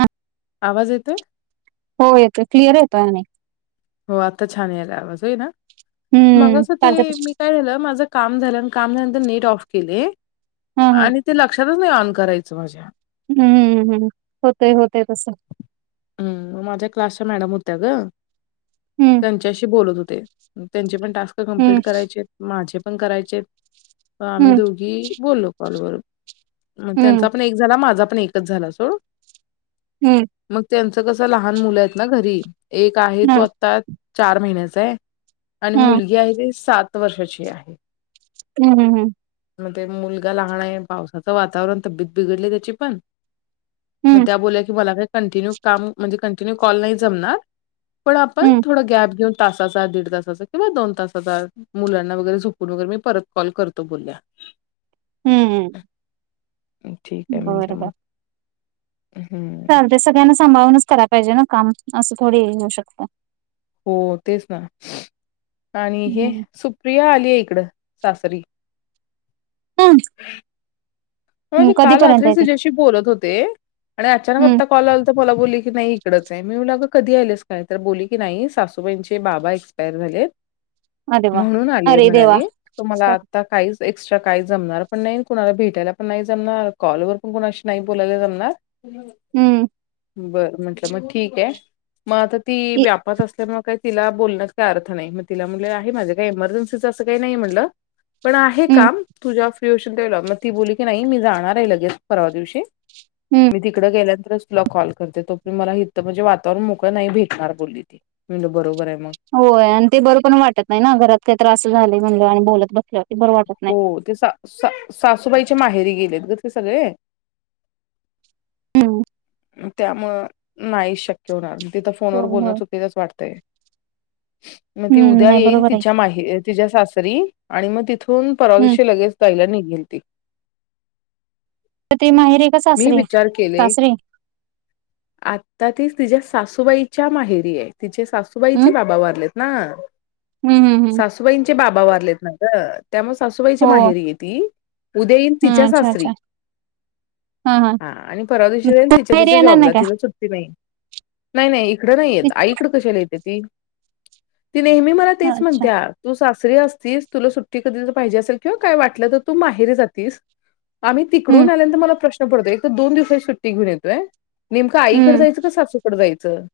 हा आवाज येतोय हो येतोय क्लिअर येतो आणि हो आत्ता छान यायला आवाज आहे ना मग हम्म असं हा ते मी काय झालं माझं काम झालं काम झाल्यानंतर नेट ऑफ केले हा आणि ते लक्षातच नाही ऑन करायचं माझ्या हम्ममम हम्म होतय होतय तसं हम् माझ्या क्लासच्या मॅडम होत्या ग हम्म त्यांच्याशी बोलत होते त्यांचे पण टास्क कंप्लीट हम्म करायचे माझे पण करायचे आम्ही हम्म दोघी बोललो कॉलवरून हम्म त्यांचा पण एक झाला माझा पण एकच झाला सोड हम्म मग त्यांचं कसं लहान मुलं आहेत ना घरी एक आहे हा तो आता चार महिन्याचा आहे आणि हा मुलगी आहे ती सात वर्षाची आहे हम्म हम हम मग ते मुलगा लहण आहे पावसाचं वातावरण तब्येत बिघडले त्याची पण मग हम्म त्या बोलल्या की मला काही कंटिन्यू काम म्हणजे कंटिन्यू कॉल नाही जमणार पण आपण थोडा गॅप घेऊन तासाचा दीड तासाचा किंवा दोन तासाचा मुलांना वगैरे झुकून वगैरे मी परत कॉल करतो बोलल्या [inaudible] हम्म हम्म ठीक आहे म्हटलं मग हम्म. चाल ते सगळ्यांना सांभाळूनच करायला पाहिजे ना काम असं थोडे येऊ शकतं हो तेच ना आणि हे हम्म सुप्रिया आली आहे त सासरी प म्हणजे काल रात्रीच्याशी बोलत होते आणि अचानक हम्म आता कॉल आला तर मला बोलली की नाही इकडच आहे मीलाग कधी आलेस काय तर बोलली की नाही सासूबाईंचे बाबा एक्सपायर झाले अरे वा म्हणून आली अरे देवा म्हणाली तु मला आता काहीच एक्स्ट्रा काही जमणार पण नाही कुणाला भेटायला पण नाही जमणार कॉलवरर पण कुणाशी नाही बोलायला जमणार हम्म बर म्हंटलं मग ठीक आहे मग आता ती व्यापात असल्यामुळे काय तिला बोलण काय अर्थ नाही मग तिला म्हण आहे माझ्या काही एमर्जन्सीचा असं काही नाही म्हटलं पण आहे हम्म काम तुझ्या फ्री असशल ते मग ती बोलली की नाही मी जाणार आहे लगेच परवा दिवशी हम्म मी तिकडं गेलात कॉल करते तो मला ह म्हणजे वातावरण मोकळ नाही भेटणार बोलली त बरोबर आहे मग. होय आणि ते बरं पण वाटत नाही ना घरात काही त्रास झाले म्हणल आणि बोलत बसल्या हो ते सासूबाईच्या माहेरी गेलेत सगळे हम्म त्यामुळं नाही शक्य होणार तिथं फोनवर होय बोलणं होय चुकीचच वाटतय मग ती हम्म उद्या नाही येईल बरोबर आहे तिच्या माही तिच्या सासरी आणि मग तिथून हम्म पवाजशी लगेच जायला निघ ते तर ते माहेर आहे का सासरे केले सासरे आता ती तिच्या्या सासूबाईच्या माहेरी आहे तिचे हम्म सासूबाईचे बाबा वारले ना हम्म हम्म हम्म सासूबाईंचे बाबा वारलेत ना का त्यामुळे सासूबाईची हो माहेरी आहे ती उद्यान हा तिच्या अच्छा सासरी अच्छा हा आणि परवा दिश ति माहेरी येणार नाही जब का त सुट नाही नाही इकड नाही आई का त नेहमी मला तेच अच्छा म्हणत्या तू दरी असस तुला सुट्टी कधी पाहिजे असेल किंवा काय वाटलं तर तू माहेरी जातस आम्ही हम्म तिकडून आल्यानंत मलाश्न पडतोय एक तर दोन दिवसाची सुट्टी घेन येतोय नेमकं आईकड हम्म जायचं का सासूकड जायचं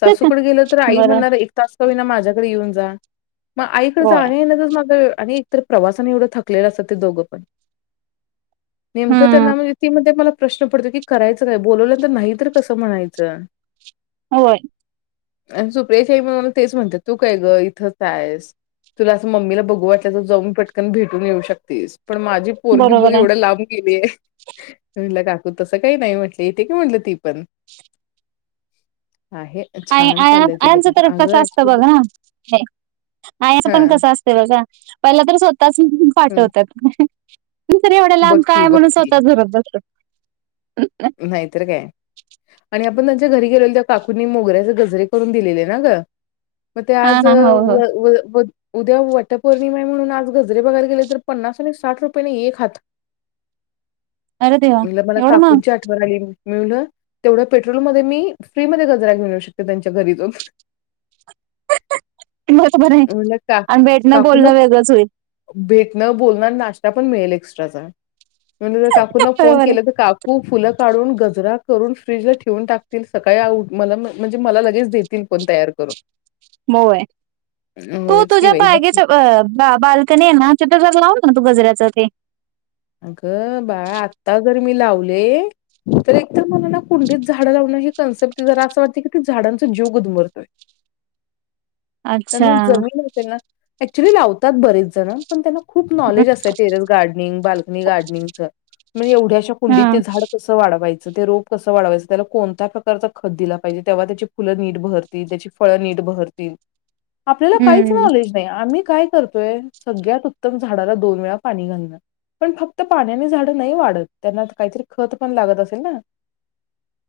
सासूकडे गेल तर आई बरं म्हणणार एक तास कमी ना माझ्याकडे येऊन जा मग आईकड जा होय आहे न तर माझं आणि एकतर प्रवासाने एवढं थकलेलं असतं ते दोघं पण नेमकं हम्म त्यांना म्हणजे ती मध्ये मला प्रश्न पडतो की करायचं काय बोलवल्यांत नाही तर कसं म्हणायचं होय आणि सुप्रे साई म्हण मला तेच म्हणतात तू काय ग इथंच आहेस तुला असं मम्मीला बघू वाटल्या तर जाऊन पटकन भेटून येऊ शकतेस पण माझी पोरगी बघ बरोबर आहे एवढं लांब गेलीय. मी म्हटलं काकू तसं काही नाही म्हटलं, येते का म्हटलं ती पण आहे आणि छान आया चाललंय तिचं आयांचं पण तर अगं कसं असतं बघ ऍक्च्युली ना आयाच हा पण कसं असते बघा पहिला तर स्वतःच पाठवतात नंतर एवढ्याला लांब बक्की का म्हणून बक्की स्वतः रडत बसतात. तुझ्या घरी गेलेलो तेव्हा काकूंनी मोगऱ्याचे गजरे करून दिलेले ना ग. मग ते हा आज हा हो हो व व [unintelligible] उद्या वटपौर्णिम आहे म्हणून आज गजरे बघायला गेले तर पन्नास आणि साठ रुपयेने एक हात अरे देवा एवढं महा कोणाची आठवण आली म्हणून तेवढ्या पेट्रोलमध्ये मी फ्री मध्ये गजरा घेऊन येऊ शकते त्यांच्या घरी जाऊन. [unintelligible] म्हणलं का आणि भेटणं काकूंना बोलणं वेगळंच होईल. भेटणं बोलणं, नाश्ता पण मिळेल एक्स्ट्रा का म्हणून काकूना फोन बरोबर आहे केला तर का फुलं काढून गजरा करून फ्रीजला ठेवून टाकतील सकाळी मला म्हणजे मला लगेच देतील पण त्या तयार करून मग काय. तू होयच की तुझ्या बाई बघ की. [unintelligible] अह बाल्कनी [unintelligible] लावून तू गजऱ्याच ते अगं बाळा, आता जर मी लावले तर एकतर मला ना कुंडीच झाडं लावून ही कन्सेप्ट जरा अस वाटत की झाडांचा जीव गुदमरतोय अच्छा त्यांना जमीन असेल ना एक्च्युली लावतात बरेच जण पण त्यांना खूप हं, नॉलेज असते टेरेस गार्डनिंग, बाल कनी गार्डनिंग च म्हणजे एवढ्याश्या कुंडीत ते हं, झाड कसं वाढवायच च, तर ते रोप कस वाढवायच, त्याला कोणत्या प्रकारचा खत दिल पाहिजे तेव्हा त्याची फुलं नीट बहरतील, त्याची फळ नीट बहरतील. आपल्याला काहीच हं. नॉलेज नाही आम्ही काय करतोय सगळ्यात उत्तम झाडाला दोन वेळा पाणी घालणं पण फक्त पाण्यानी झाड नाही वाढत, त्यांना काहीतरी खत पण लागत असेल ना.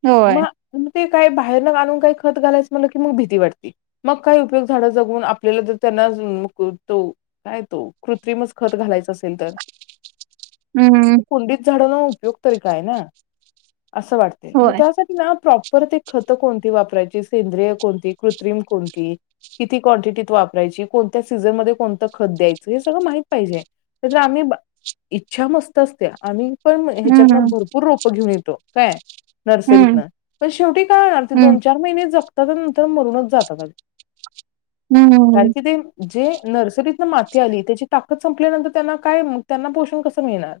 होय. मग ते काय बाहेरून आणून खत घालायच म्हटलं की म भीती वाटते. मग काही उपयोग झाड जागवून आपल्याला जर त्यांना [unintelligible] तो काय तो कृत्रिमच खत घालायचा असेल तर हं, मग कुंडीत झाडांना उपयोग तरी काय ना असं वाटते मग होय. त्यासाठी ना प्रॉप परत ते खत कोणती वापरायची, सेंद्रिय कोणती? कृत्रिम कोणती? किती क्वांटिटीत वापरायची, कोणत्या सीझन मध्ये कोणतं खत द्यायचं हे सगळं माहित पाहिजे. तसं आम्ही इच्छा मस्त असते आम्ही पण हं, ह्याच्यातन भरपूर रोपं घेऊन येतो. काय हं, नर्सरीतन पण शेवटी काय. आमचे हं, दोन चार महिने जगत त्याच्या नंतर मरूनच जातात कारण हं. की ते जे नर्सरीतन माती आली त्याची ताकद संपल्यानंतर त्यांना काय म त्यांना पोषण कसं मिळणार?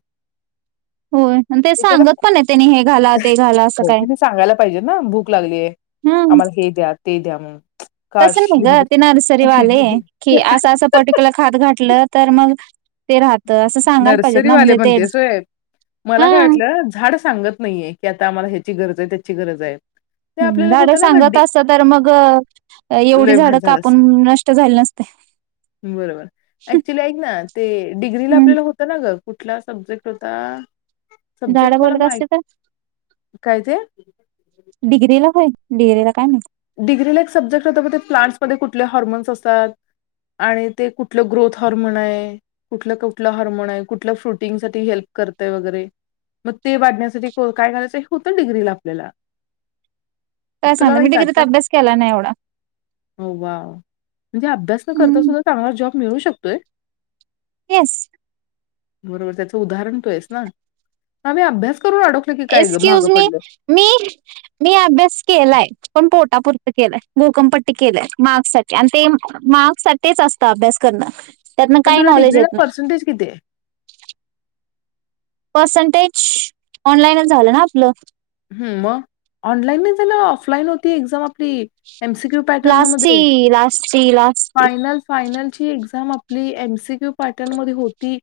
होय आणि ते त्याला, सांगत पण आहे त्यांनी हे घाला ते घाला असं हो काय. त्यांनी सांगायला पाहिजे ना भूक लागली आहे हं, आमला हे द्या ते द्या म्हणून तसं काश नाही ग लिंबू ते नर्सरीवाले की असं असं पर्टिक्युलर खाद घातलं तर मग ते रहा नर्सरी वाले म्हणतेस होय मला काय हां. वाटलं झाड सांगत नाहीये की आता आम्हाला ह्याची गरज आहे त्याची गरज आहे ते हम्म आपल्याला झाडं होतं ना गं सांगत डि असत तर मग एवढी लय झाडं भारी झालं असं कापून नष्ट झाली नसते बरोबर, ऍक्च्युली ऐक ना ते डिग्रीला हं, आपल्याला हो त ना ग कुठला सब्जेक्ट होता झाडं सब्जेक्ट मला बोलत माहित असते तर काय ते डिग्रीला होय डिग्रीला काय माहित डिग्रीला एक सब्जेक्ट होत ते प्लांट्समध्येध्ये कुठले हॉर्मोन्स असतात. आणि ते कुठलं ग्रोथ हॉर्मोन आहे कुठलं कुठलं हॉर्मोन आहे कुठलं फ्रुटिंग साठी हेल्प करताय वगैरे मग ते वाढण्यासाठी काय कारायचं हे होतं डिग्रीला आपल्याला. काय तुला सांगता नाही मी का डिग्रीत आठवत अभ्यास केला नाही एवढा हो वा. म्हणजे अभ्यास न करता हम्म सुद्धा चांगला जॉब मिळू शकतोय. एस. बरोबर त्याच उदाहरण तो आहेस ना आमही अभ्यास. करून अडकलो की काय गं एक्सक्यूज मागं मी पडलो. मी मी अभ्यास. केलाय पण पोटापुरत केलंय भूकंमपट्टी केलंय मार्क्स साठी आणि ते मार्क्स साठी असत अभ्यास करणं त्यातन पण काही तुला नॅलेज डिग्रीला येत नाही. पर्सेंटेज किती आहे? पर्सेंटेज ऑनलाईनच झालं ना आपलं. हम्म मग ऑनलाईन नाही जला ऑफलाईन होती एक्झाम आपली. एमसी क्यू लास्टची पॅटर्नमध्ये लास्टची लास्टची फायनल, फायनल. एम आप एमसीक्यू पॅटर्न मध्ये होती.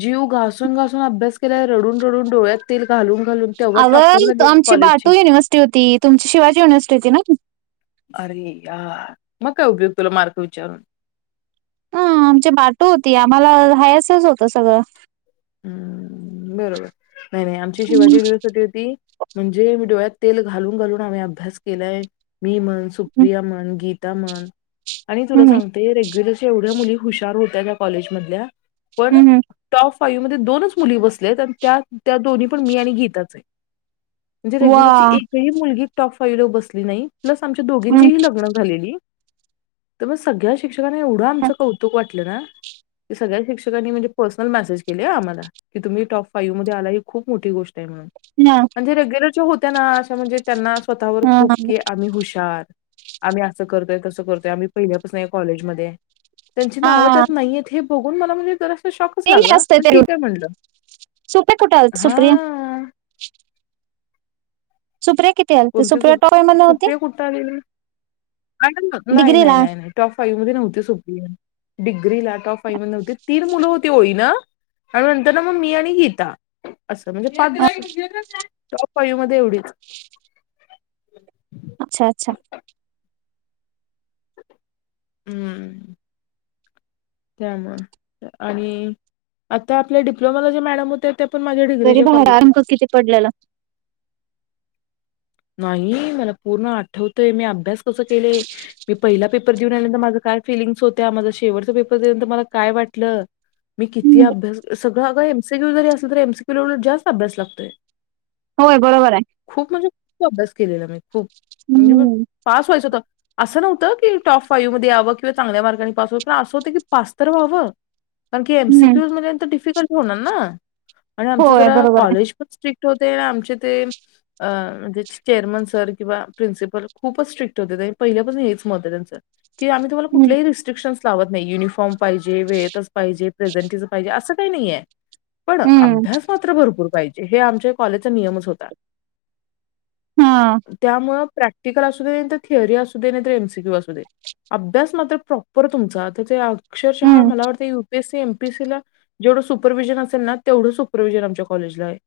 जीव घासून, घासून अभ्यास केलाल्या रडून, रडून डोळ्यात तेल घालून घालून तेवट टॉप. मची बाटू युनिवर्सिट होती. तुमची शिवाजी युनवर्सट होती ना. अरे यार मग काय उपयोग तुला मार्क विचारून. ह आमची बाटू होती आम्हाला हायसच होतं सगळं. हम्म बरोबर नाही नाही आमची हम्म शिवाजी दिवसिती होती म्हणजे डोळ्यात. तेल घालून घालून आम्ही अभ्यास केलाय मी म्हण, हम्म सुप्रिया म्हण, गीता म्हण. आणि तुला हम्म सांगते रेग्युलरशी एवढ्या मुली हुशार होत्या त्या कॉलेजमधल्या. पण हम्म टॉफ फायु मध्ये दोनच मुली बसलेत त्या त्या दोन्ही पण मी आणि गीताच आहे. म्हणजे रेग्युलरली वा! एकही मुलगी टॉप फाईव्ह ला बसली नाही. प्लस आमच्या दोघींचीही लग्न झालेली. तर मग सगळ्या शिक्षकांना एवढं अच्छा, आमचं कौतुक वाटलं ना. सगळ्या शिक्षकनी म्हणजे पर्सनल मेसेज केले आमला की तुम्ही टॉप फाईव्हध्ये आला ही खूप मोठी गोष्ट. गोष्ट आहे म्हणून. अच्छा. म्हणजे रेग्युलरच्या होत्या ना असं म्हणजे त्यांना स्वतःवर हां, खूप की आम्ही हुशार. आम्ही असं करतोय कसं करतोय आम्ही पहिल्यापासून कॉलेजमध्ये त्यांची नावं हां. त्यात नाहीय हे. बघुन मला म्हणजे जरासा शॉकच ते नाही लागला. असतं पण ते रूट. ठीक आहे म्हणल सुप्रिया कुठे आलती सुप्रिया? हा. सुप्रिया किती आलती? कोणती सुप्रिया सुप टॉप मध्ये होती? सुप्रिया कुठ आली ना. नाही, नाही, डिग्रीला? नाही, नाही टॉप फाईव्ह मध्ये नव्हती सुप्रिया. डिग्री लॅटॉप फईमध्ये नवती तीर मुलं होते. होई ना आणि नंतर ना मग मी आणि गीता अस म्हणजे. टप फायु मध्ये एवढीच. अच्छा, अच्छा. हम्म. त्यामुळे आणि आता आपल्या डिप्लोमा जे मॅडम होते. पण माझ्या तरी डिग्रीच्या भाडं कॉलेजला अंक गे. किती पडलेलं. नाही मला पूर्ण आठवतय मी अभ्यास कस केलेय मी पहिला पेपर देऊन आल्यानंतर माझं काय. फिलिंग होत्या माझ शेवटचा पेपर दियंत मला काय वाटलं. मी किती हं. अभ्यास सगळं अग एमसीक्यू जरी असल तर एमसीक्यू जास्त अभ्यास लागतोय. होय बरोबर आहे. खूप म्हणजे खूप अभ्यास केलेला मी खूप म्हणजे म हं, पास व्हायच होत. असं नव्हतं की टॉप फाईव्ह मध्ये यावं किंवा चांगल्या मार्गांनी पास व्हाव पण असं होतं की पास तर व्हावं. कारण की हं. एमसीक्यू मंत डिफिकल्ट होणार ना. आणि आमच होय जरा बरोबर आहे. कॉलेज पण स्ट्रिक्ट होते आणि आमचे ते अ म्हणजे. चेरमन सर किंवा प्रिन्सिपल खूपच स्ट्रिक्ट होते आणि पहिल्यापासून हेच मत आहे त्यांच. क आम्हीु्हाला हं, कुल्याही रस्ट्रिकशस लावत नाही युनिफॉर्म पाहिजे वेळेतच पाहिजे प्रेझेंटच पाहिजे असं काही नाहीये पण हं. अभ्यास मात्र भरपूर पाहिजे हे आमच्या कॉलेजचा नियमच होता हां. त्यामुं प्रॅक्टिकल असू दे नाही तर थिअरी असू दे नाही तर एमसीक्यू असू दे अभ्यास मात्र प्रॉपर तुमचा तर ते हं, अक्षरशः मला वाटते ीसी एमपीसी ला जेवढं सुपरवि्हिजन असेल ना तेवढं सुपरव्हिजन आमच्या कॉलेजला आहे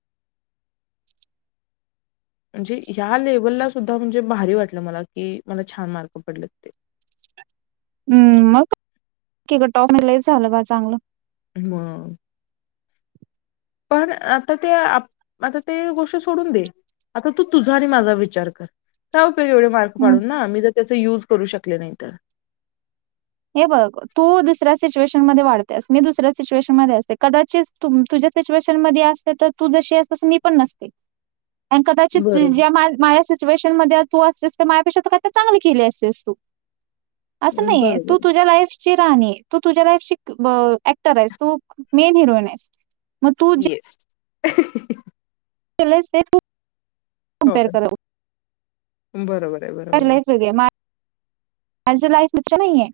[inaudible] म्हणजे या लेव्हलला सुद्धा म्हणजे भारी वाटलं मला कि मला छान मार्क पडले ते [inaudible] हम्म मगक टॉप म झालं बा चांगलं ह पण आता ते आता ते गोष्ट सोडून दे आता तू तुझा आणि माझा विचार कर का एवढे मार्क हं. पाडून नामी जर त्या युज करू शकले नाही तर हे बघ तू दुसऱ्या सिच्युएशन म वाढतेस मी दुसऱ्या सिच्युएशन म असते कित सच्युएशन म अस तर तू जशी अस मी पण नसते आणि कदाचित बरोबर, ज्या माझ्या सिच्युएशन मध्ये तू असतेस तर माझ्यापेक्षा तर काय चांगले केले असतेस तू हम् बरोबर लाईफ ची राहणी तू तुझ्या लाईफ ऍक्टर आहेस तू मेन हिरोईन आहेस मग तू येस चलाच ते हो. कपेर कर बरोबर आहे, माझ बरोबर आहे. लाईफ नाही आहे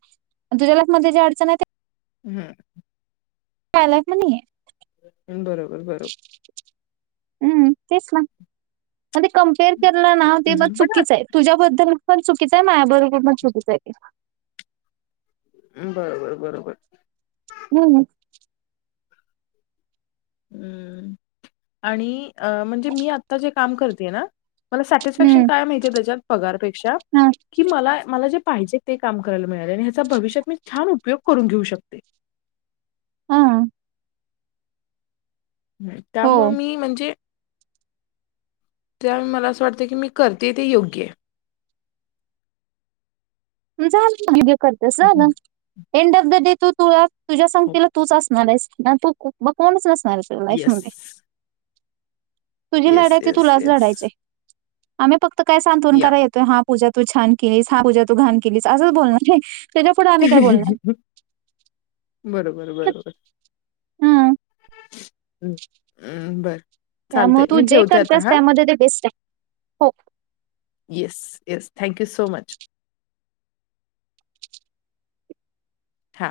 तुझ्या लाईफ मध्ये जे अडचण आहे ते हम्म पायला म्हणी बरोबर बरोबर हम्म तेसला म्ह कम्पेअर केलं नाव ते मग हं, पण आत चुकीच आहे तुझ्याबद्दल पण चुकीचं आहे माया बरोबर म चुकीच आहे ते बरोबर बरोबर ह हम् आणि अ म्हणजे मी आता जे काम करतेय ना मला सॅटिस्फॅक्शन हं. काय माहिती त्याच्यात पगारपेक्षा हां, की मला मला जे पाहिजे ते काम करायला मिळाले आणि ह्याचा भविष्यात मी छान उपयोग करून घेऊ शकते हा हो. त्यामु मी म्हणजे त्यावेळी मला असं वाटतं की मी करते ते योग्य आहे [inaudible] झालं वडिओ करतास हं. झालं एंड ऑफ द डे तू तुळा तुझ्या हो. सगतीला तूच असणार आहेस ना तू म कोणच नसणार आहे तुझ लाईफ येस. मध्ये तुझी येस, लढाय त येस, तुलाच येस. लढायची आम्ही फक्त काय सांत्वन या. करा येतोय हा पूजा तू छान केलीस हा पूजा तू घाण केलीस असंच बोलणार त्याच्या पुुढं आम्ही काय बोलणार बरोबर, हम् हम् हम्म बर त्यामुळे चालते तू मी जे ठेवते आता करतेस हा त्यामध्ये ते बेस्ट आहे yes yes thank you so much हा